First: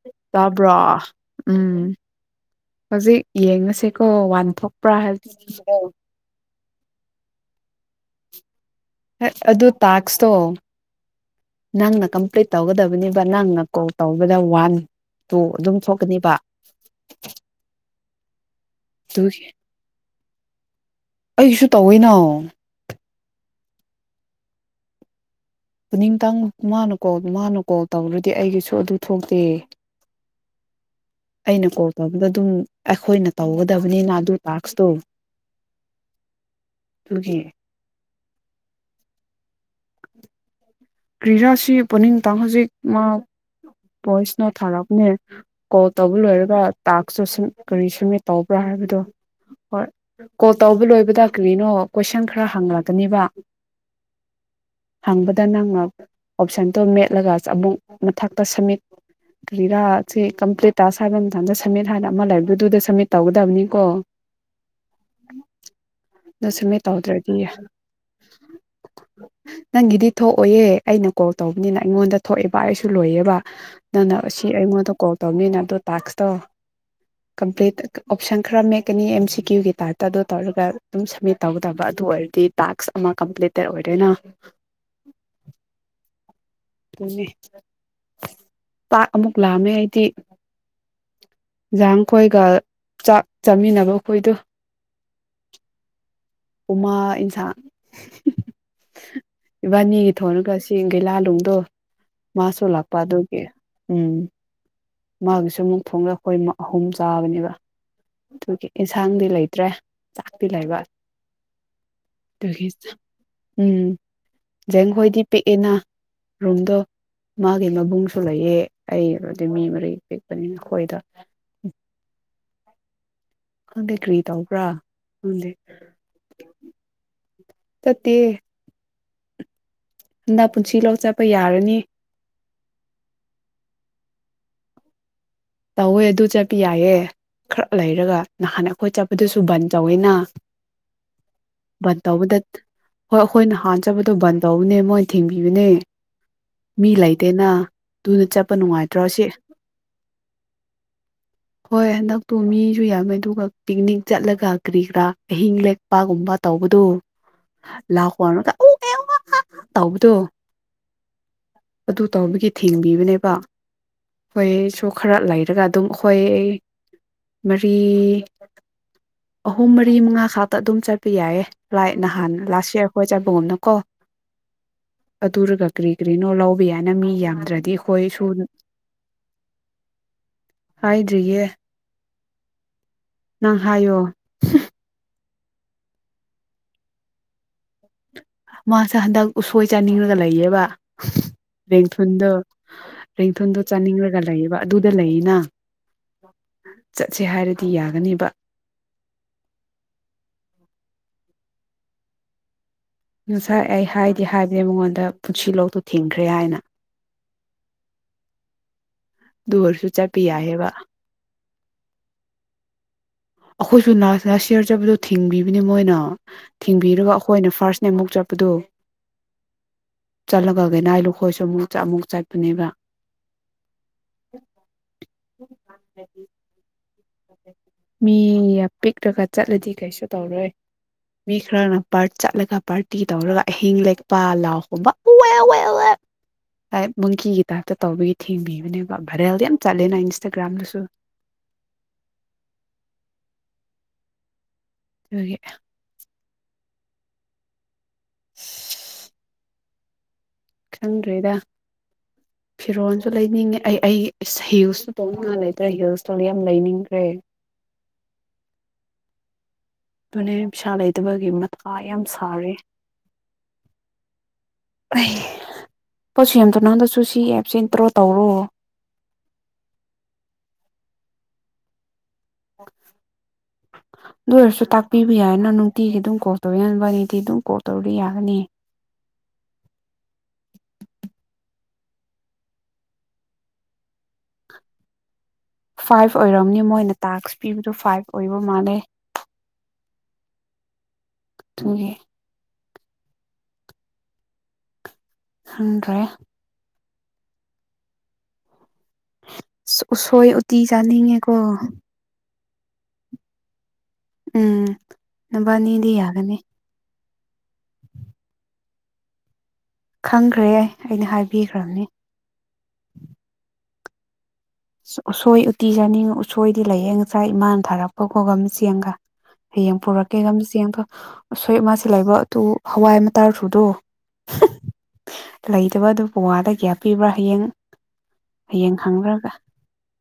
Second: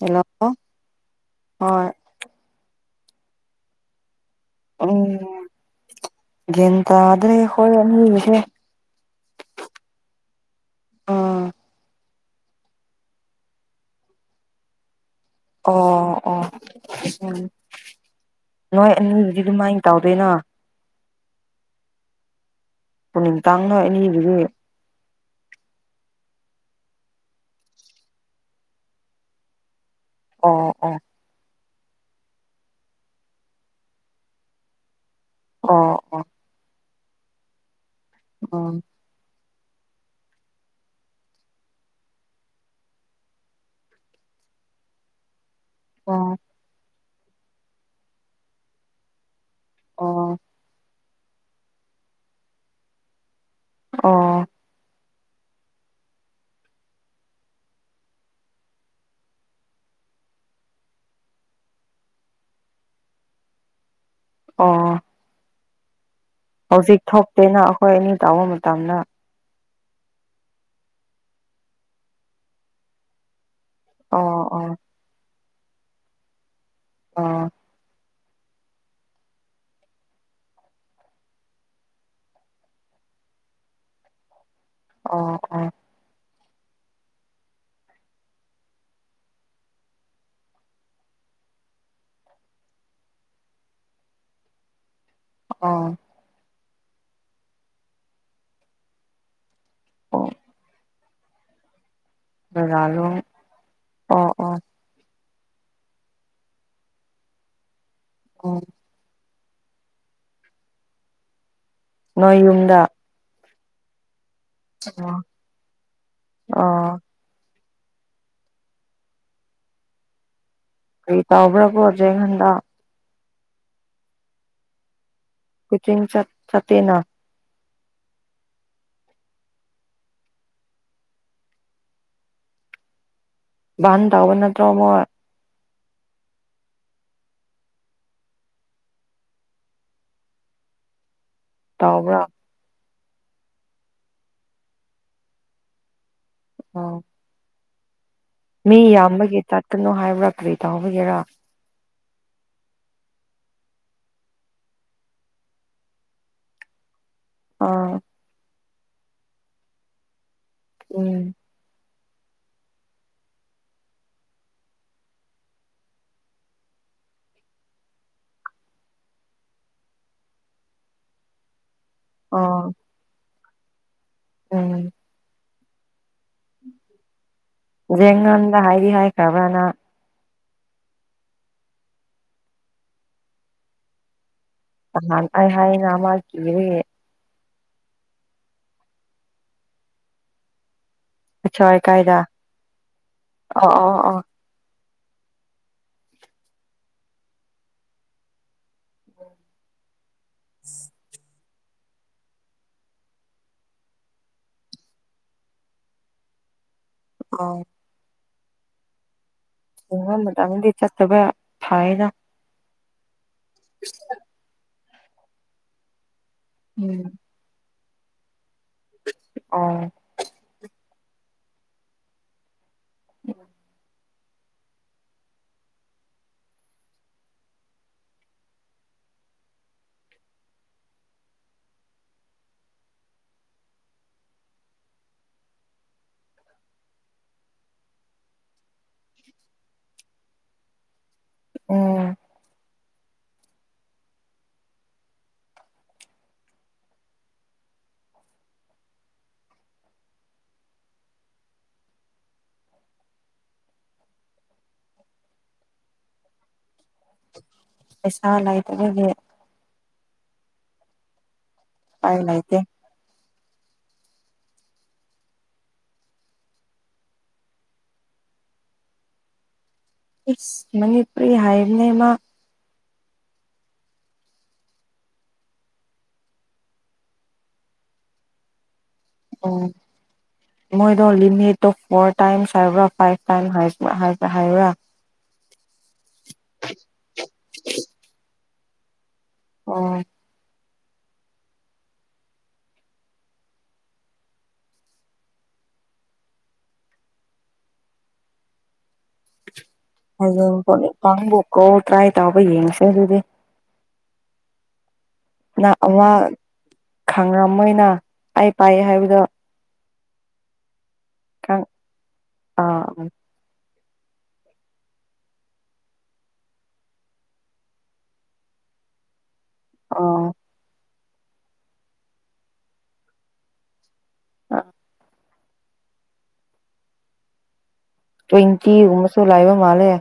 hello ꯇꯥꯕ꯭ꯔ ꯎꯝ ꯍꯣꯏ ꯍꯧꯖꯤꯛ ꯌꯦꯡꯉꯁꯤꯀꯣ ꯐꯣꯄ꯭ꯔꯥ ꯍꯥꯏꯜꯗꯤ ꯒꯤꯟꯇ꯭ꯔꯦ ꯍꯣꯏꯅꯤꯒꯤꯁꯦ ꯑꯗꯨ ꯇꯥꯛꯁꯇꯣ ꯎꯝ ꯅꯪꯅ ꯀꯝꯄ꯭ꯂꯤꯠ ꯇꯧꯒꯗꯕꯅꯦꯕ ꯅꯪꯅ ꯀꯣꯜ ꯇꯧꯕꯗ ꯋꯥꯟ ꯇꯨ ꯑꯗꯨꯝ ꯑꯣ ꯊꯣꯛꯀꯅꯦꯕ ꯑꯣ ꯎ ꯅꯣꯏ ꯑꯅꯤꯗꯨꯗꯤ ꯑꯗꯨꯒꯤ ꯑꯗꯨꯃꯥꯏꯅ ꯇꯧꯗꯣꯏꯅꯣ ꯑꯩꯁꯨ ꯇꯧꯋꯤꯅ ꯄꯨꯅꯤꯡ ꯇꯥꯡꯅ ꯑꯅꯤꯗꯨꯒꯤ ꯄꯨꯅꯤꯡꯇꯪ ꯃꯥꯅ ꯀꯣꯜ ꯃꯥꯅ ꯀꯣꯜ ꯇꯧꯔꯗꯤ ꯑꯩꯒꯤꯁꯨ ꯑꯗꯨ ꯊꯣꯛꯇꯦ ꯑꯣ ꯑꯣ ꯑꯩꯅ ꯀꯣꯜ ꯇꯧꯕꯗ ꯑꯗꯨꯝ ꯑꯩꯈꯣꯏꯅ ꯇꯧꯒꯗꯕꯅꯤꯅ ꯑꯗꯨ ꯇꯥꯛꯁꯇꯣ ꯑꯣ ꯑ ꯇꯨꯖꯤ ꯑ ꯀ꯭ꯔꯥꯁꯤ ꯄꯨꯅꯤꯡꯇꯪ ꯍꯧꯖꯤꯛ ꯃꯥ ꯚꯣꯏꯁꯅ ꯊꯥꯔꯛꯅꯦ ꯀꯣꯜ ꯇꯧꯕ ꯑꯣ ꯂꯣꯏꯔꯒ ꯇꯥꯛꯁꯨ ꯀꯔꯤ ꯁꯨꯝꯃꯤ ꯇꯧꯕ꯭ꯔꯥ ꯍꯥꯏꯕꯗꯣ ꯍꯣꯏ ꯑꯣ ꯀꯣꯜ ꯇꯧꯕ ꯂꯣꯏ ꯑꯗꯨꯗ ꯀꯔꯤꯅꯣ ꯀꯣꯏꯁꯟ ꯈꯔ ꯍꯪꯂꯛꯀꯅꯦꯕ ꯑꯣ ꯍꯪꯕꯗ ꯅꯪꯉ ꯑꯣꯞꯁꯟꯗꯣ ꯃꯦꯠꯂꯒ ꯑꯃꯨꯛ ꯃꯊꯛꯇ ꯁꯝꯃꯤꯠ ꯀꯔꯤꯔꯥꯁꯤ ꯀꯝꯄ꯭ꯂꯤꯠ ꯇꯥꯁ ꯍꯥꯏꯕ ꯃꯇꯝꯗ ꯁꯝꯃꯤꯠ ꯍꯥꯏꯅ ꯑꯃ ꯂꯩꯕꯗꯨꯗ ꯁꯝꯃꯤꯠ ꯇꯧꯒꯗꯕꯅꯤꯀꯣ ꯑꯣ ꯑꯗꯣ ꯁꯝꯃꯤꯠ ꯍꯧꯖꯤꯛ ꯇꯧꯗ꯭ꯔꯗꯤ ꯊꯣꯛꯇꯦꯅ ꯑꯩꯈꯣꯏ ꯑꯅꯤ ꯇꯥꯕ ꯃꯇꯝꯗ ꯅꯪꯒꯤꯗꯤ ꯊꯣꯛꯑꯣꯍꯦ ꯑꯩꯅ ꯀꯣꯜ ꯇꯧꯕꯅꯤꯅ ꯑꯩꯉꯣꯟꯗ ꯊꯣꯛꯑꯦꯕ ꯑꯩꯁꯨ ꯂꯣꯏꯌꯦꯕ ꯅꯪꯅ ꯑꯣ ꯑꯁꯤ ꯑꯣ ꯑꯩꯉꯣꯟꯗ ꯀꯣꯜ ꯇꯧꯅꯤꯅ ꯑꯗꯣ ꯇꯥꯛꯇ ꯑꯣ ꯀꯝꯄ꯭ꯂꯠ ꯑꯣꯞꯁꯟ ꯈꯔ ꯃꯠꯀꯅꯤ ꯑꯦꯝ ꯁꯤ ꯀ꯭ꯌꯨꯒꯤ ꯇꯥꯏꯞꯇ ꯑꯗꯨ ꯇꯧꯔꯒ ꯑꯗꯨꯝ ꯁꯝꯃꯤꯠ ꯇꯧꯗꯕ ꯑꯗꯨ ꯑꯣꯏꯔꯗꯤ ꯇꯥꯛꯁ ꯑꯃ ꯀꯝꯄ꯭ꯂꯤꯇꯦꯠ ꯑꯣꯏꯔꯣꯏꯅ ꯑꯣ ꯑꯣ ꯄꯥꯛ ꯑꯃꯨꯛ ꯂꯥꯑꯝꯃꯦ ꯑꯩꯗꯤ ꯌꯦꯟꯖꯥꯡ ꯈꯣꯏꯒ ꯆꯥꯛ ꯆꯥꯃꯤꯟꯅꯕ ꯑꯩꯈꯣꯏꯗꯣ ꯑꯥ ꯎꯃꯥ ꯏꯟꯁꯥꯡ ꯏꯕꯥꯅꯤꯒꯤ ꯑꯣ ꯊꯣꯡꯔꯒꯦꯡ ꯂꯥꯜꯨ ꯠꯇꯣ ꯃꯥꯁꯨ ꯂꯥꯛꯄ ꯂꯂꯣꯡ ꯑꯗꯨꯒꯤ ꯎꯝ ꯑꯣ ꯑꯣ ꯃꯥꯒꯤꯁꯨ ꯑꯃꯨꯛ ꯊꯣꯡꯗ ꯑꯩꯈꯣꯏ ꯑꯍꯨꯝ ꯆꯥꯕꯅꯦꯕ ꯑꯗꯨ ꯑꯣ ꯏꯟꯁꯥꯡꯗꯤ ꯂꯩꯇ ꯇ꯭ꯔꯦ ꯆꯥꯛꯄꯤ ꯂꯩꯕ ꯅ ꯑꯗꯨꯒꯤ ꯌꯨꯝꯗ ꯎꯝ ꯖꯦꯡ ꯑꯣ ꯍꯣꯏꯗꯤ ꯄꯤꯛꯑꯦꯅ ꯔꯨꯝꯗꯣ ꯑꯣ ꯃꯥ ꯑꯗꯨ ꯃꯕꯨꯡꯁꯨ ꯂꯩꯑ ꯑꯩ ꯑꯗꯨꯗꯤ ꯃꯤ ꯂꯩꯀꯅꯤ ꯀꯔꯤꯇꯥ ꯑꯣꯕ꯭ꯔꯒꯔ ꯖꯈꯟꯗ ꯈꯪꯗꯦ ꯀꯔꯤ ꯇꯧꯕ꯭ꯔꯥ ꯈꯪꯗꯦ ꯀꯆꯤꯡꯤꯡ ꯆꯠ ꯆꯇꯅ ꯇꯠꯇꯦ ꯍꯟꯗ ꯄꯨꯟꯁꯤ ꯂꯧ ꯆꯠꯄ ꯌꯥꯔꯅꯤ ꯥꯟ ꯇꯒꯕꯅꯠꯇꯣ ꯑꯃꯣꯏ ꯇꯧꯋꯦ ꯑꯗꯨ ꯆꯠꯄ ꯌꯥꯏꯑꯦ ꯈꯔ ꯂꯩꯔꯒ ꯅꯍꯥꯟ ꯑꯩꯈꯣꯏ ꯆꯠꯄꯗꯁꯨ ꯕꯟ ꯇꯧꯋꯦꯅꯥ ꯕꯟ ꯇꯧꯕ꯭ꯔꯥ ꯇꯧꯕꯗ ꯊꯠ ꯍꯣꯏ ꯑꯩꯈꯣꯏꯅ ꯅꯍꯥꯟ ꯆꯠꯄꯗꯣ ꯕꯟ ꯇꯧꯕꯅꯦ ꯃꯣꯏ ꯊꯤꯟꯕꯤꯕꯅꯦ ꯃꯤ ꯑꯣ ꯂꯩꯇꯦꯅꯥ ꯃꯤ ꯌꯥꯝꯕꯒꯤ ꯆꯠꯀꯅꯨ ꯍꯥꯏꯕ꯭ꯔ ꯀꯥꯔꯤ ꯇꯧꯕꯒꯤꯔꯥ ꯍꯣꯏ ꯍꯟꯗꯛꯇꯨ ꯃꯤꯁꯨ ꯌꯥꯝꯃꯦ ꯑꯗꯨꯒ ꯄꯤꯛꯅꯤꯛ ꯆꯠꯂꯒ ꯀꯔꯤ-ꯀꯔꯥ ꯑꯍꯤꯡ ꯂꯦꯛꯄꯒꯨꯝꯕ ꯇꯧꯕꯗꯨ ꯑꯥ ꯂꯥꯛꯀꯣꯋꯅꯨꯗ ꯎ ꯑꯦ ꯋꯥ ꯑꯥ ꯇꯧꯕꯗꯣ ꯎꯝ ꯑꯗꯨ ꯇꯧꯕꯒꯤ ꯊꯤꯡꯕꯤꯕꯅꯦꯕ ꯍꯣꯏ ꯁꯣꯛ ꯈꯔ ꯂꯩꯔꯒ ꯑꯗꯨꯝ ꯑꯩꯈꯣꯏ ꯑꯩ ꯃꯔꯤ ꯑꯍꯨꯝ ꯃꯔꯤ ꯃꯉꯥ ꯈꯥꯛꯛꯇ ꯑꯗꯨꯝ ꯆꯠꯄ ꯌꯥꯏꯌꯦ ꯂꯥꯏ ꯅꯍꯥꯟ ꯂꯥꯁ ꯏꯌꯥꯔ ꯑꯈꯣꯏ ꯆꯠꯕꯒꯨꯝꯅ ꯀꯣ ꯎꯨꯝ ꯇꯨꯔꯒ ꯀꯔꯤ ꯀꯔꯤꯅꯣ ꯂꯧꯕ ꯌꯥꯏꯅ ꯃꯤ ꯌꯥꯝ ꯖꯦꯉꯝꯗ ꯍꯥꯏꯗꯤ ꯍꯥꯏꯈ꯭ꯔꯕ ꯅꯪ ꯍꯥꯏꯗ꯭ꯔꯤꯌꯦ ꯅꯪ ꯍꯥꯏꯌꯣ ꯍ ꯥꯅꯍꯥꯟ ꯑꯩ ꯍꯥꯏꯅꯥ ꯃꯥꯟꯅ ꯀꯤꯕꯒꯤ ꯃꯥꯁꯦ ꯍꯟꯗꯛ ꯎꯁꯣꯏ ꯆꯥꯅꯤꯡꯉꯒ ꯂꯩꯌꯦꯕ ꯑꯁ꯭ꯋꯥꯏ ꯀꯥꯏꯗ ꯔꯦꯡꯊꯨꯟꯗ ꯔꯦꯡꯊꯨꯟꯗꯣ ꯑꯣ ꯑꯣ ꯑꯣ ꯆꯥꯅꯤꯡꯂꯒ ꯂꯩꯌꯦꯕ ꯑꯗꯨ ꯂꯩꯅ ꯆꯠꯁꯦ ꯍꯥꯏꯔꯗꯤ ꯌꯥꯒꯅꯦꯕ ꯉꯁꯥꯏ ꯑꯩ ꯍꯥꯏꯗꯤ ꯍꯥꯏꯕꯅꯤ ꯃꯉꯣꯟꯗ ꯄꯨꯟꯁꯤꯂꯣꯛꯇꯣ ꯊꯤꯡꯈ꯭ꯔꯦ ꯍꯥꯏꯅ ꯑꯣ ꯑꯗꯨ ꯑꯣꯏꯔꯁꯨ ꯆꯠꯄ ꯄꯨꯍꯪ ꯌꯥꯏꯑꯕ ꯃꯗꯉꯗꯤ ꯆꯠꯇꯕ ꯊꯥꯑꯦꯒꯥ ꯑꯈꯣꯏꯁꯨꯨ ꯂꯥꯁ ꯂꯥꯁꯌꯥꯔ ꯆꯠꯄꯗꯨ ꯊꯤꯡꯕꯤꯕꯅꯤ ꯃꯣꯏꯅ ꯎꯝ ꯊꯤꯡꯕꯤꯔꯒ ꯑꯩꯈꯣꯏꯅ ꯐꯥꯔꯁ ꯅꯃꯨꯛ ꯆꯠꯄꯗꯣ ꯑꯣ ꯆꯂꯒ ꯒꯦꯅꯥꯏ ꯂꯨ ꯑꯩꯈꯣꯏꯁꯨ ꯑꯃꯨꯛ ꯆꯠ ꯑꯃꯨꯛ ꯆꯠꯄꯅꯦꯕ ꯎꯨ [inaudible] ꯃꯤ ꯌꯥꯝ ꯄꯤꯛꯇꯒ ꯆꯠꯂꯗꯤ ꯀꯩꯁꯨ ꯇꯧꯔꯣꯏ ꯃꯤ ꯈꯔꯅ ꯆꯠꯂꯒ ꯄꯥꯔꯇꯤ ꯇꯧꯔꯒ ꯑꯍꯤꯡ ꯂꯦꯛꯄ ꯂꯥꯎꯒꯨꯝꯕ ꯃꯨꯡꯡꯀꯤꯒꯤ ꯇꯥꯏꯞꯇ ꯇꯧꯕꯒꯤ ꯊꯤꯡꯕꯤꯕꯅꯦꯕ ꯚꯥꯏꯔꯦꯜꯗꯤ ꯌꯥꯝ ꯆꯠꯂꯦꯅ ꯏꯟꯁꯇꯥꯒ꯭ꯔꯥꯝꯗꯁꯨ ꯎꯨꯝ ꯑꯗꯨꯒꯤ ꯁꯤꯍ ꯈꯪꯗ꯭ꯔꯦꯗ ꯐꯤꯔꯣꯜꯁꯨ ꯂꯩꯅꯤꯡꯉꯦ ꯑꯩ ꯑꯩ ꯍꯤꯜꯁꯁꯨ ꯇꯣꯡꯅꯤꯡꯉꯥꯏ ꯂꯩꯇ꯭ꯔꯦ ꯍꯤꯜꯁꯇꯣ ꯌꯥꯝ ꯂꯩꯅꯤꯡꯉꯤ ꯄꯩꯁꯥ ꯂꯥꯏꯇ ꯑꯗꯨꯦ ꯃꯅꯦ ꯁꯥ ꯑꯗꯕ ꯃ ꯀ ꯌꯥꯝ ꯎꯄꯥꯏ ꯁꯥꯔꯦ ꯂꯩꯇꯦ ꯑꯩ ꯄꯣꯠꯁꯨ ꯌꯥꯝꯗꯧ ꯅꯪꯗꯁꯨ ꯁꯤ ꯑꯦꯞꯁꯦ ꯗ꯭ꯔꯣ ꯇꯧꯔꯣ ꯃꯅꯤꯄꯨꯔꯤ ꯍꯥꯏꯅꯦ ꯃꯥ ꯑꯗꯨ ꯑꯣꯏꯔꯁꯨ ꯇꯥꯛꯄꯤꯕ ꯌꯥꯏꯅ ꯅꯨꯡꯇꯤꯒꯤ ꯑꯗꯨꯝ ꯀꯣꯛꯜ ꯇꯧ ꯌꯥꯕ ꯅꯨꯡꯇꯤ ꯑꯗꯨꯝ ꯀꯣꯛꯜ ꯇꯧꯗꯤ ꯌꯥꯒꯅꯤ ꯎꯝ ꯃꯣꯏꯗꯣ ꯂꯤꯃꯤꯠꯇꯠꯇꯣ ꯐꯣꯔ ꯇꯥꯏꯝꯁ ꯍꯥꯏꯕ꯭ꯔꯥ ꯐꯥꯏꯚ ꯇꯥꯏꯝ꯭ꯔ ꯍꯥꯏꯕ꯭ꯔꯥ ꯐꯥꯏꯚ ꯑꯣꯏꯔꯝꯅꯤ ꯃꯣꯏꯅ ꯇꯥꯛꯁ ꯄꯤꯕꯗꯨ ꯐꯥꯏꯚ ꯑꯣꯏꯕ ꯃꯥꯥꯟꯅꯩ ꯑꯣ ꯊꯒꯦ ꯑꯟꯦ ꯎꯁꯣꯏ ꯎꯇꯤ ꯆꯥꯅꯤꯡꯉꯦꯀꯣ ꯑꯗꯨꯉꯣꯛ ꯀꯣ ꯇ꯭ꯔꯥꯏ ꯇ ꯑ ꯌꯦꯡ ꯆ ꯑꯗꯨꯗꯦ ꯎꯝ ꯅꯨꯕꯥꯅꯤꯗꯤ ꯌꯥꯒꯅꯤ ꯈꯥꯡꯉꯝꯃꯣꯏꯅ ꯑꯩ ꯄꯥꯛꯑ ꯍꯥꯏꯕꯗꯣ ꯈꯪꯈ꯭ꯔꯦ ꯑꯩꯅ ꯈꯪ ꯍꯥꯏꯕꯤꯈ꯭ꯔꯕꯅꯤ ꯑ ꯎꯁꯣꯏ ꯎꯇꯤ ꯆꯥꯅꯤꯡꯉ ꯎꯁꯣꯏꯗꯤ ꯂꯌꯦꯡ ꯉꯁꯥꯏ ꯏꯃꯥꯅ ꯊꯥꯔꯛꯄ ꯈꯣꯒꯝ ꯆꯦꯡꯒ ꯍꯌꯦꯡ ꯑ ꯄꯨꯔꯛꯀꯦꯒꯝ ꯆ ꯌꯦꯡꯕ ꯑꯁꯣꯏ ꯃꯥꯁꯤꯦ ꯂꯩꯕ ꯑꯗꯨ ꯍꯋꯥꯏ ꯑꯃ ꯇꯥꯔ ꯊꯨꯗꯣ ꯂꯩꯇꯕ ꯑꯗꯨꯕꯨ ꯋꯥꯗ ꯀꯌꯥ ꯄꯤꯕ꯭ꯔꯥ ꯍꯌꯦꯡ ꯇ꯭ꯋꯦꯟꯇꯤ ꯍꯌꯦꯡ ꯍꯪꯔꯒ ꯎꯁꯨꯂꯕ ꯃꯥꯦ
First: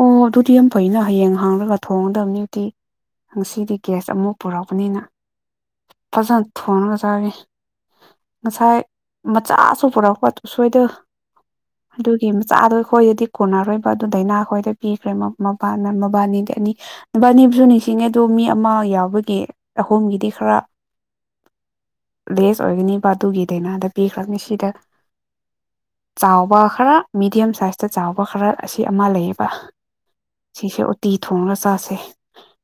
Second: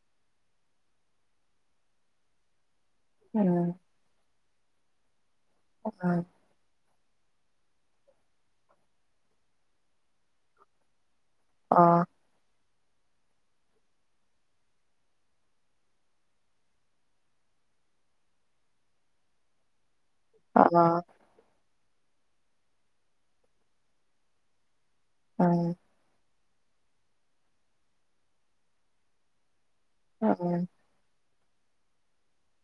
ꯑꯣ ꯑꯗꯨꯗꯤ ꯌꯥꯝ ꯐꯩꯅ ꯍꯌꯦꯡ ꯍꯥꯡꯉꯒ ꯊꯣꯡꯒꯗꯕꯅꯤꯗꯤ ꯎꯝ ꯉꯁꯤꯗꯤ ꯒꯦꯁ ꯑꯃꯨꯛ ꯄꯨꯔꯛꯄꯅꯤꯅ ꯄꯁ ꯊꯅ ꯉꯁꯥꯏ ꯃꯆꯥꯁꯨ ꯄꯨꯔꯛꯀ ꯁꯣꯏꯗ ꯑꯥ ꯑꯗꯨꯒꯤ ꯃꯆꯥꯗꯣ ꯍꯣꯏꯗꯤ ꯀꯣꯟꯅꯔꯣꯏꯕ ꯑꯗꯨ ꯗꯥꯏꯅꯥ ꯍꯈꯣꯏꯗ ꯄꯤꯈ꯭ꯔꯦ ꯃꯕꯥꯅꯤꯗ ꯑꯅꯤ ꯃꯕꯥꯅꯤꯕꯨꯁꯨ ꯅꯤꯡꯁꯤꯡꯉꯤ ꯑꯗꯨꯣ ꯃꯤ ꯑꯃ ꯌꯥꯎꯕꯒꯤ ꯑꯣꯝꯒꯤꯗꯤ ꯈꯔ ꯑꯥ ꯂꯦꯁ ꯑꯣꯏꯒꯅꯤ ꯕꯥ ꯑꯗꯨꯒꯤꯗꯩꯅꯗ ꯄꯤꯈ꯭ꯔꯕꯅꯤ ꯁꯤꯗ ꯑꯝ ꯆꯥꯎꯕ ꯈꯔ ꯃꯤꯦꯗꯤꯌꯝ ꯁꯥꯏꯖꯇ ꯆꯥꯎꯕ ꯈꯔ ꯑꯁꯤ ꯑꯃ ꯂꯩꯌꯦꯕ ꯎꯝ ꯁꯤꯁꯦ ꯑꯣ ꯇ ꯊꯣꯡꯉꯒ ꯆꯥꯁꯦ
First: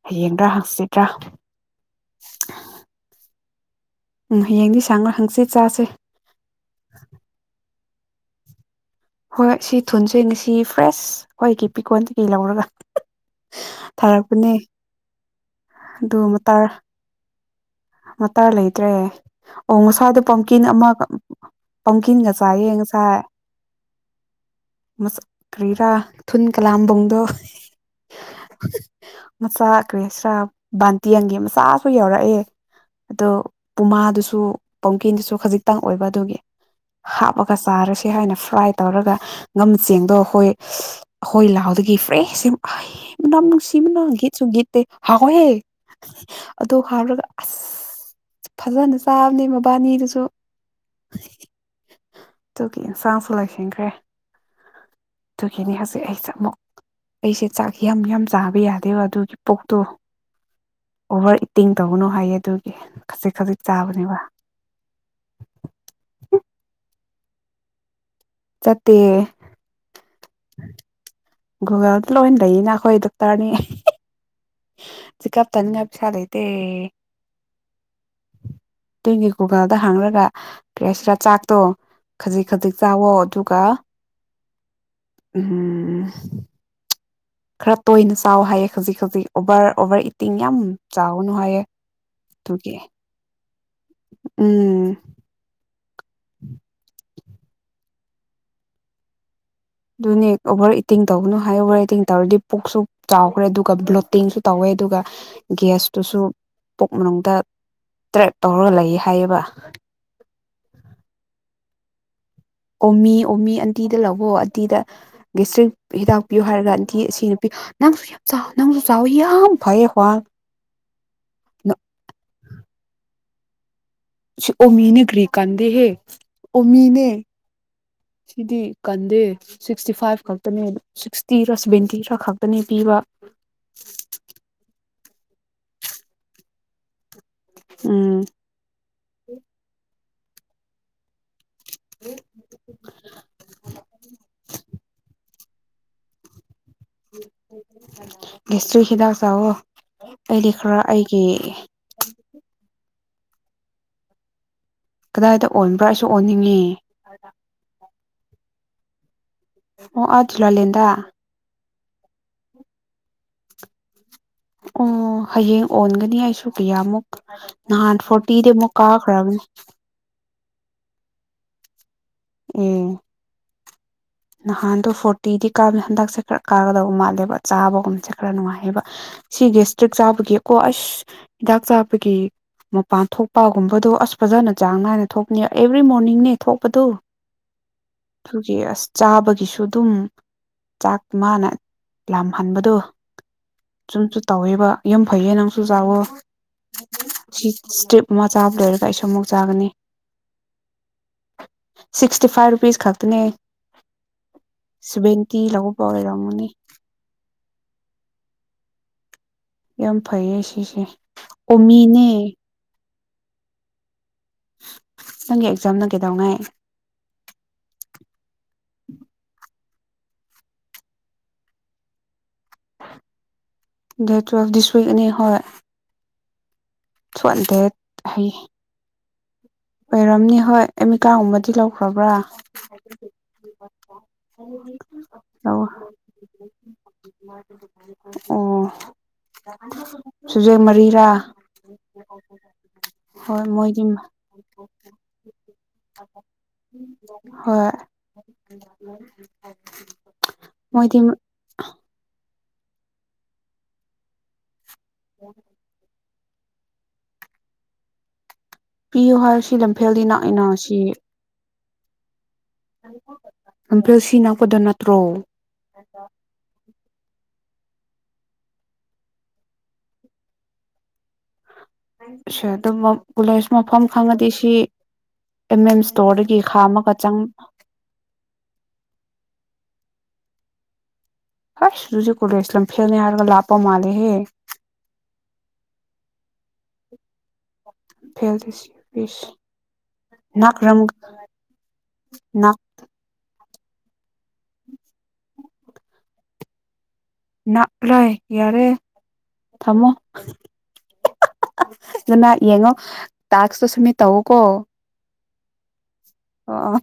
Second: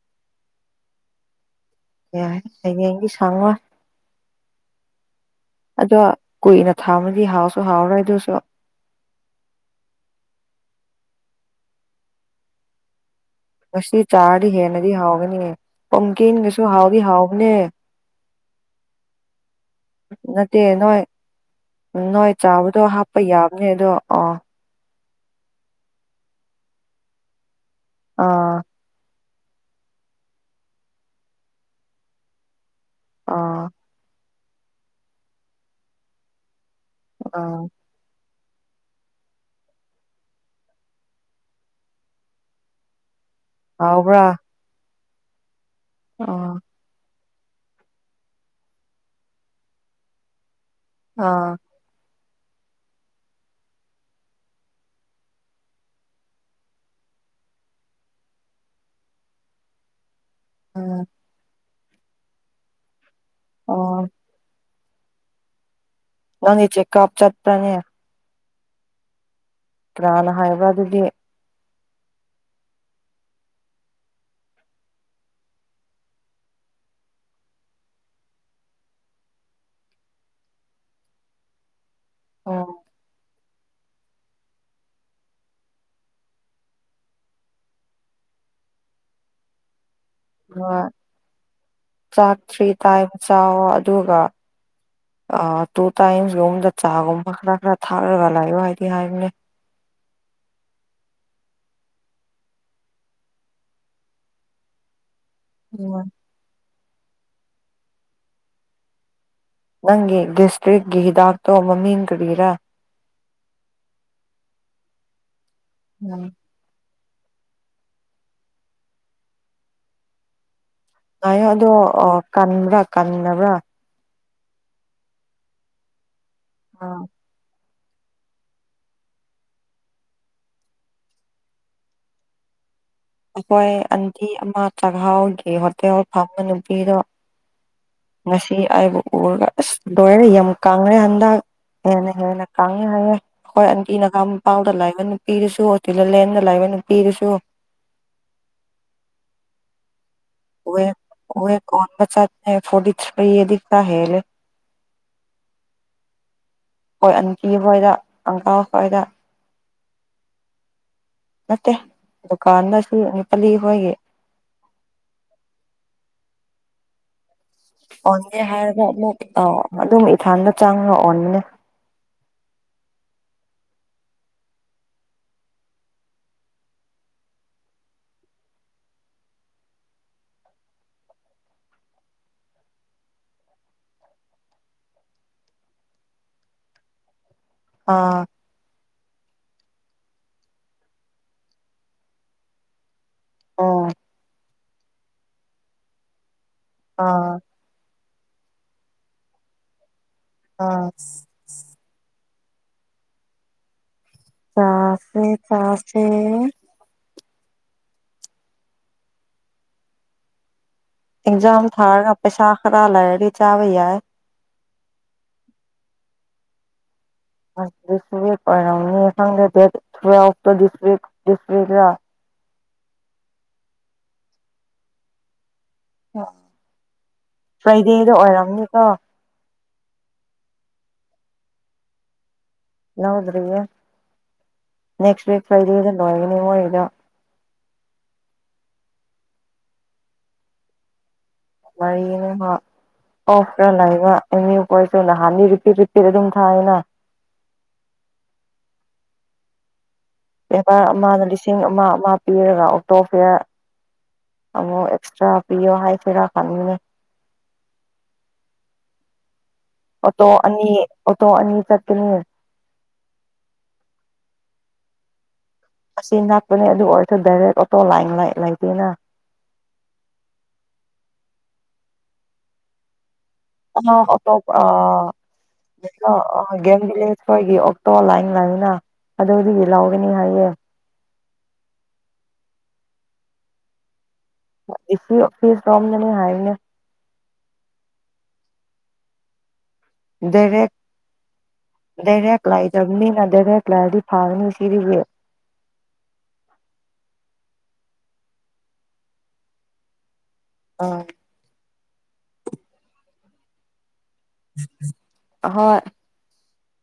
ꯍꯌꯦꯡꯗ꯭ꯔꯥ ꯍꯪꯆꯤꯠꯇ꯭ꯔꯥ ꯌꯥꯔ ꯀ ꯌꯥꯒꯤ ꯁꯥꯎ ꯎꯝ ꯍꯌꯦꯡꯗꯤ ꯁꯥꯡꯅ ꯍꯪ ꯑꯗꯣ ꯀꯨꯏꯅ ꯊꯥꯝꯃꯗꯤ ꯍꯥꯎꯁꯨ ꯍꯥꯎꯔꯣꯏꯗ ꯇ ꯍꯣꯏ ꯁꯤ ꯊꯨꯟꯁꯦ ꯉꯁꯤ ꯐ꯭ꯔꯦꯁ ꯍꯣꯏꯒꯤ ꯄꯤꯀꯣꯟꯗꯒꯤꯗꯒꯤꯩ ꯂꯧꯔꯒ ꯉꯁꯤ ꯆꯥꯔꯗꯤ ꯊꯥꯔꯛꯄꯅꯦ ꯍꯦꯟꯅꯗꯤ ꯍꯥꯎꯒꯅꯤ ꯑꯗꯨ ꯄꯝꯀꯤꯟꯒꯁꯨ ꯍꯥꯎꯗꯤ ꯍꯥꯎꯕꯅꯦ ꯃꯇꯥ ꯂꯩꯇ꯭ꯔꯦ ꯑꯣ ꯉꯁꯥꯗꯣ ꯅꯠꯇꯦ ꯄꯝꯀꯤꯟ ꯅꯣꯏ ꯑꯃꯒ ꯄꯝꯀꯤꯟꯒ ꯅꯣꯏ ꯆꯥꯏꯌꯦ ꯆꯥꯕꯗꯣ ꯉꯁꯥꯏ ꯍꯥꯞꯄ ꯌꯥꯕꯅꯦ ꯑꯗꯣ ꯑꯣ ꯃꯁꯛ ꯀꯔꯤꯔꯥ ꯊꯨꯟ ꯀꯂꯥꯝꯕꯣꯡꯗꯣ ꯑꯥ ꯃꯆꯥ ꯀ꯭ꯔꯦ ꯁꯥꯔ ꯕꯥꯟꯇꯦꯟꯒꯤꯦ ꯃꯆꯥꯁꯨ ꯌꯥꯎꯔꯛꯑꯦ ꯑꯗꯣ ꯑꯥ ꯄꯨꯃꯥꯗꯨꯁꯨ ꯄꯣꯡꯀꯤꯗꯨꯁꯨ ꯈꯖꯤꯛꯇꯪ ꯑꯣꯏꯕ ꯑꯗꯨꯒꯤ ꯍꯥꯞꯄꯒ ꯑꯥ ꯆꯥꯔꯁꯤ ꯍꯥꯏꯅ ꯐ꯭ꯔꯥꯏ ꯇꯧꯔꯒ ꯉꯝ ꯆꯦꯡꯗꯣ ꯑꯩꯈꯣꯏ ꯑꯩꯈꯣꯏ ꯂꯥꯎꯗꯒꯤ ꯐ꯭ꯔꯦꯁ ꯌꯥꯝ ꯃꯗꯥ ꯃꯅꯨꯡꯁꯤꯕꯅꯒ ꯍꯥꯎꯕ꯭ꯔꯥ ꯒꯤꯁꯨꯒꯤꯠꯇ ꯍꯍꯣꯍꯦ ꯑꯣ ꯍꯥꯎꯔꯒ ꯑꯁ ꯐꯖꯅ ꯆꯥꯕꯅꯦ ꯃꯕꯥꯅꯤꯗꯨꯁꯨ ꯑꯥ ꯑꯗꯨꯒꯤ ꯏꯟꯁꯥꯡꯁꯨ ꯂꯥꯏꯁꯟꯈ꯭ꯔꯦ ꯑꯗꯨꯒꯤꯅꯦ ꯍꯧꯖꯤꯛ ꯑꯩꯁꯦ ꯑꯃꯨꯛ ꯑꯩꯁꯦ ꯆꯥꯛ ꯌꯥꯝ ꯌꯥꯝ ꯆꯥꯕ ꯌꯥꯗꯦꯕ ꯑꯗꯨꯒꯤ ꯄꯣꯛꯇꯣ ꯑꯣ ꯇꯦꯡ ꯇꯧꯕꯅꯣ ꯍꯥꯏꯌꯦ ꯑꯗꯨꯒꯤ ꯈꯖꯤꯛ ꯈꯖꯤꯛ ꯑꯣ ꯆꯥꯕꯅꯦꯕ ꯅꯅꯤ ꯆꯦꯛꯀꯞ ꯆꯠꯄ꯭ꯔꯅꯦ ꯆꯠꯇ ꯇꯔꯥꯅ ꯍꯥꯏꯕ ꯑꯗꯨꯗꯤ ꯒꯨꯒꯜꯗ ꯂꯣꯏ ꯂꯩꯅ ꯑꯩꯈꯣꯏ ꯗꯣꯛꯇꯔꯅꯤ ꯆ ꯀꯞꯇꯅꯤꯡꯉꯥꯏ ꯄꯩꯁꯥ ꯂꯩꯇꯦ ꯇꯨꯡꯒꯤ ꯒꯨꯒꯜꯗ ꯍꯥꯡꯈꯔꯒ ꯀꯁꯤꯔ ꯆꯥꯛꯇꯣ ꯈꯖꯤꯛ ꯈꯖꯤꯛ ꯑꯣ ꯆꯥꯛꯋꯣ ꯑꯗꯨ ꯀꯀꯥ ꯎꯝ ꯈꯔ ꯇꯣꯏꯅ ꯆꯥꯎ ꯍꯥꯏꯌꯦꯦ ꯈꯖꯤꯛ ꯈꯖꯤꯛ ꯑꯣꯚꯔ ꯑꯣꯕꯔ ꯑ ꯆꯥꯛꯇꯔꯤ ꯑꯗꯨꯒꯤ ꯇꯥꯏꯕ ꯆ ꯑꯣ ꯑꯗꯨꯒ ꯎꯝ ꯇꯨ ꯇꯥꯏꯝꯁ ꯌꯣꯡ ꯗ ꯆꯒꯨꯝ ꯃꯈ ꯈꯔꯥ ꯈꯔ ꯊꯥꯔꯕ ꯂꯑꯣ ꯍꯥꯏꯗꯤ ꯍꯥꯏꯅꯦ ꯑꯗꯨꯅꯦ ꯑꯣꯚꯔ ꯏꯇꯤꯡ ꯇꯧꯕꯅꯨ ꯍꯥꯏ ꯑꯣꯚꯔ ꯏꯇꯤꯡ ꯇꯧꯔꯗꯤ ꯄꯨꯛꯁꯨ ꯆꯥꯎꯈ꯭ꯔꯦ ꯑꯗꯨꯒ ꯕ꯭ꯂꯣꯠꯇꯤꯡꯁꯨ ꯇꯧꯋꯦ ꯑꯗꯨꯒ ꯎꯝ ꯒꯁꯇꯨꯁꯨ ꯄꯨꯛ ꯃꯅꯨꯡꯗ ꯇ꯭ꯔꯦꯛ ꯇꯧꯔꯒ ꯂꯩꯌꯦ ꯍꯥꯏꯌꯦꯕ ꯅꯪꯒꯤ ꯒꯦꯁꯇ꯭ꯔꯤꯛꯀꯤ ꯍꯤꯗꯥꯛꯇꯣ ꯃꯃꯤꯡ ꯀꯔꯤꯔꯥ ꯑꯣꯃꯤ ꯑꯣꯃꯤ ꯑꯟꯇꯤꯗ ꯂꯧꯕꯣ ꯑꯇꯤꯗ ꯒꯁꯇ꯭ꯔꯤꯛ ꯎꯝ ꯍꯤꯗꯥꯛꯄꯤꯤꯌꯨ ꯍꯥꯏꯔꯒ ꯑꯁꯤ ꯅꯨꯄꯤ ꯅꯪꯁꯨ ꯌꯥꯝ ꯆꯥꯎ ꯅꯪꯁꯨ ꯆꯥꯎꯋ ꯌꯥꯝ ꯐꯩꯌꯦ ꯍ꯭ꯋꯥꯡ ꯑꯌꯦꯣ ꯑ ꯀꯟ꯭ꯔꯛ ꯀꯟꯅꯕ꯭ꯔꯥ ꯑꯣꯃꯤꯅꯦꯒ꯭ꯔꯤꯛ ꯀꯗ ꯍꯦ ꯑꯣꯃꯤꯅꯦ ꯁꯤꯗꯤ ꯀꯟꯗꯦ ꯁꯤꯛꯁꯇꯤ ꯐꯥꯏꯚ ꯈꯛꯇꯅꯦ ꯁꯤꯛꯁꯇꯤꯔ ꯁꯚꯦꯟꯇꯤ ꯈꯔ ꯈꯛꯇꯅꯦ ꯄꯤꯕ ꯑꯩꯈꯣꯏ ꯑꯟꯇꯤ ꯑꯃ ꯆꯥꯛꯍꯥꯎꯒꯤ ꯍꯣꯇꯦꯜ ꯐꯝꯕ ꯅꯨꯄꯤꯗꯣ ꯎꯝ ꯉꯁꯤ ꯍꯥꯏꯕꯨ ꯎꯔ ꯑꯁ ꯂꯔꯦ ꯌꯥꯝ ꯀꯉꯦ ꯍꯟꯗꯛ ꯍꯦꯟꯅ ꯍꯦꯟꯅ ꯀꯥꯡꯉꯦ ꯍꯥꯏꯥꯡꯉꯦ ꯍꯣꯏ ꯑꯟꯇꯤꯅꯒ ꯄꯥꯎꯗ ꯂꯩꯥꯏꯕꯅꯤ ꯏꯁꯨꯒꯤꯂꯦ ꯅꯅꯂꯥꯏꯦꯟ ꯁꯇ꯭ꯔꯤ ꯍꯈꯤꯗꯥꯥꯛ ꯆ ꯑꯣꯣ ꯀꯣꯟ ꯆ ꯐ ꯌꯦꯗꯤ ꯆꯍ ꯀꯗꯥꯏꯗ ꯑꯣꯟꯕ꯭ꯔꯥ ꯑꯩꯁꯨ ꯑꯣꯟꯅꯤꯡꯉꯤ ꯐꯥꯏꯗ ꯑꯣ ꯑꯖꯨ ꯂ ꯂꯩꯗ ꯗꯨꯀꯥꯟꯗ ꯁꯤꯅꯤꯄꯥꯂꯤ ꯑꯩꯈꯣꯏꯒꯤ ꯑꯣ ꯍꯌꯦꯡ ꯑꯣꯟꯒꯅꯤ ꯑꯩꯁꯨ ꯀꯌꯥꯃꯨꯛ ꯅꯍꯥꯟ ꯑꯣꯟꯗꯦ ꯐꯣꯔꯇꯤꯗꯤ ꯑꯃꯨꯛ ꯍꯔꯗꯨꯛ ꯀꯥꯈ꯭ꯔꯕꯅꯤ ꯑ ꯑꯗꯨ ꯑꯗꯨꯝ ꯏꯊꯥꯟꯗ ꯆꯥꯡꯅ ꯑꯩꯅ ꯎꯝ ꯅꯍꯥꯟꯗꯣ ꯐꯣꯔꯇꯤꯗꯤ ꯀꯥꯕꯅꯤ ꯍꯟꯗꯛꯁꯦ ꯈꯔ ꯀꯥꯒꯗꯕ ꯃꯥꯜꯂꯦꯕ ꯆꯥꯕꯒꯨꯝꯕꯁꯦ ꯈꯔ ꯅꯨꯡꯉꯥꯏꯌꯦꯕ ꯁꯤꯒꯤ ꯏꯁꯇ꯭ꯔꯤꯛ ꯆꯥꯕꯒꯤꯀꯣ ꯑꯁ ꯍꯤꯗꯥꯛ ꯆꯥꯕꯒꯤ ꯃꯄꯥꯟ ꯊꯣꯛꯄꯒꯨꯝꯕꯗꯣ ꯑꯁ ꯐꯖꯅ ꯆꯥꯡ ꯅꯥꯏꯅ ꯊꯣꯛꯅꯤ ꯑꯦꯕ꯭ꯔꯤ ꯃꯣꯔꯅꯤꯡꯅꯦ ꯊꯣꯛꯄꯗꯨ ꯑꯥ ꯊꯒꯤ ꯑꯁ ꯆꯥꯕꯒꯤꯁꯨ ꯑꯗꯨꯝ ꯆꯥꯛ ꯃꯥꯅ ꯂꯥꯝꯍꯟꯕꯗꯣ ꯑꯣ ꯁꯨꯝꯁꯨ ꯇꯧꯋꯦꯕ ꯌꯥꯝ ꯐꯩꯌꯦ ꯅꯪꯁꯨ ꯆꯥꯛꯋꯣ ꯑꯥ ꯁꯤꯁꯇꯦꯞ ꯃꯃꯥ ꯆꯥꯕ ꯂꯩꯣꯏꯔꯒ ꯑꯩꯁꯨ ꯑꯃꯨꯛ ꯆꯥꯒꯅꯤ ꯑꯥ ꯐꯤꯇꯤ ꯐꯥꯏꯚ ꯔꯨꯄꯤꯁ ꯈꯛꯇꯅꯦ ꯆꯥꯁꯦ ꯁꯚꯦꯟꯇꯤ ꯂꯧꯕ ꯆꯥꯥꯁꯦ ꯑꯣꯏꯔꯝꯒꯅꯤ ꯌꯥꯝ ꯐꯩꯌꯦ ꯁꯤꯁꯦ ꯑꯦꯛꯖꯝ ꯑꯣꯃꯤꯅꯦ ꯊꯥꯔ ꯄꯩꯁꯥ ꯈꯔꯂ ꯆꯥꯕ ꯌꯥ ꯅꯪꯒꯤ ꯑꯦꯛꯖꯥꯝꯅ ꯀꯩꯗꯧꯉꯥꯏ ꯁꯥꯡ ꯊꯛꯇꯁꯗꯤꯁꯔꯤꯛ ꯗꯦ ꯇ ꯗꯤꯁ ꯎꯏꯛ ꯑꯦꯅꯦ ꯍ ꯑ ꯐ꯭ꯔꯥꯏꯗꯦꯗ ꯍꯩ ꯑꯣꯏꯔꯝꯅꯤꯀꯣ ꯑꯣꯏꯔꯝꯅꯤ ꯍꯣꯏ ꯑꯦꯃꯤꯀꯥꯒꯨꯝꯕꯗꯤ ꯂꯧꯈ꯭ꯔꯕ꯭ꯔꯥ ꯍꯎꯗ꯭ꯔꯔꯤ ꯅꯦꯛꯁꯤꯛ ꯂꯧ ꯐ꯭ꯔꯩꯗꯦ ꯏꯅꯋꯥꯒꯦꯅꯤꯉꯣꯏꯒ ꯑꯣ ꯁꯨꯖꯦ ꯃꯔꯤꯔꯥ ꯃꯔꯤꯩꯅ ꯍ ꯍꯣꯏ ꯑꯣꯐꯔ ꯃꯣꯏꯗꯤ ꯂꯑꯒ ꯀꯣꯏ ꯁꯅ ꯍꯥꯟꯅꯤ ꯔꯤꯄꯤꯔ ꯔꯤꯄꯤꯔ ꯑꯗꯨꯝ ꯊꯥꯏꯑꯅ ꯍꯣꯏ ꯕꯦꯄꯥꯔ ꯃꯣꯏꯗꯤ ꯑꯃꯅ ꯂꯤꯁꯤꯡ ꯑꯃ ꯃꯥ ꯄꯤꯔꯒ ꯑꯣ ꯇꯣꯐꯌꯥ ꯑꯃꯨꯛ ꯑꯦꯛꯁꯇ꯭ꯔꯥ ꯄꯤꯌꯣ ꯍꯥꯏꯁꯤꯔꯥ ꯐꯉꯅꯦ ꯄꯕꯤꯨꯍꯁ ꯑꯣꯣ ꯑꯅꯤ ꯑꯣꯣ ꯑꯅꯤ ꯆ ꯅ ꯑꯁꯤꯅꯥ ꯀꯗ ꯅꯠꯇ꯭ꯔꯣ ꯑꯁꯤ ꯉꯥꯛꯄꯅꯦ ꯑꯗꯨ ꯑꯣꯏꯔꯊ ꯗꯥꯏꯔꯦ ꯇꯇꯣ ꯂꯥꯏ ꯂꯥꯏꯇꯦꯅ ꯑꯗꯨ ꯇꯣꯞ ꯑꯦꯝ ꯑꯦꯝ ꯏꯁꯇꯣꯔꯗꯒꯤ ꯈꯥꯝꯃꯒ ꯆꯪ ꯒꯦꯝꯣꯏꯒꯤ ꯑꯣꯛꯇꯣ ꯂꯥꯏꯟ ꯂꯥꯏꯅ ꯑꯗꯨ ꯂꯑꯣꯒꯤꯅꯤ ꯍꯥꯏꯌꯦ ꯍꯣꯏ ꯁꯖ ꯀꯁꯂꯝ ꯐꯦꯅ ꯍꯥꯔꯒ ꯂꯞꯄ ꯃꯥꯂꯦ ꯍꯦ ꯏꯁ ꯐ ꯀꯣꯝꯗꯅꯤ ꯍꯥꯏꯅꯦ ꯐꯦꯜꯇꯁꯤ ꯤꯁ ꯗꯦꯔꯦꯛ ꯗꯦꯔꯦꯛ ꯅꯥꯛ ꯂꯥꯏꯖꯝꯅꯤꯅ ꯗꯦꯔꯦꯛ ꯂꯥꯏꯗꯤ ꯐꯥꯒꯅꯤ ꯁꯤꯗꯤ ꯅꯥꯥꯛꯂꯥꯏ ꯌꯥꯔꯦ ꯊꯝꯃꯣ ꯑꯥ ꯑꯗꯨꯅ ꯌꯦꯡꯉꯣ ꯇꯥꯛꯁꯇꯣ ꯁꯃꯤ ꯇꯧꯀꯣ ꯍꯣꯏ ꯑꯥ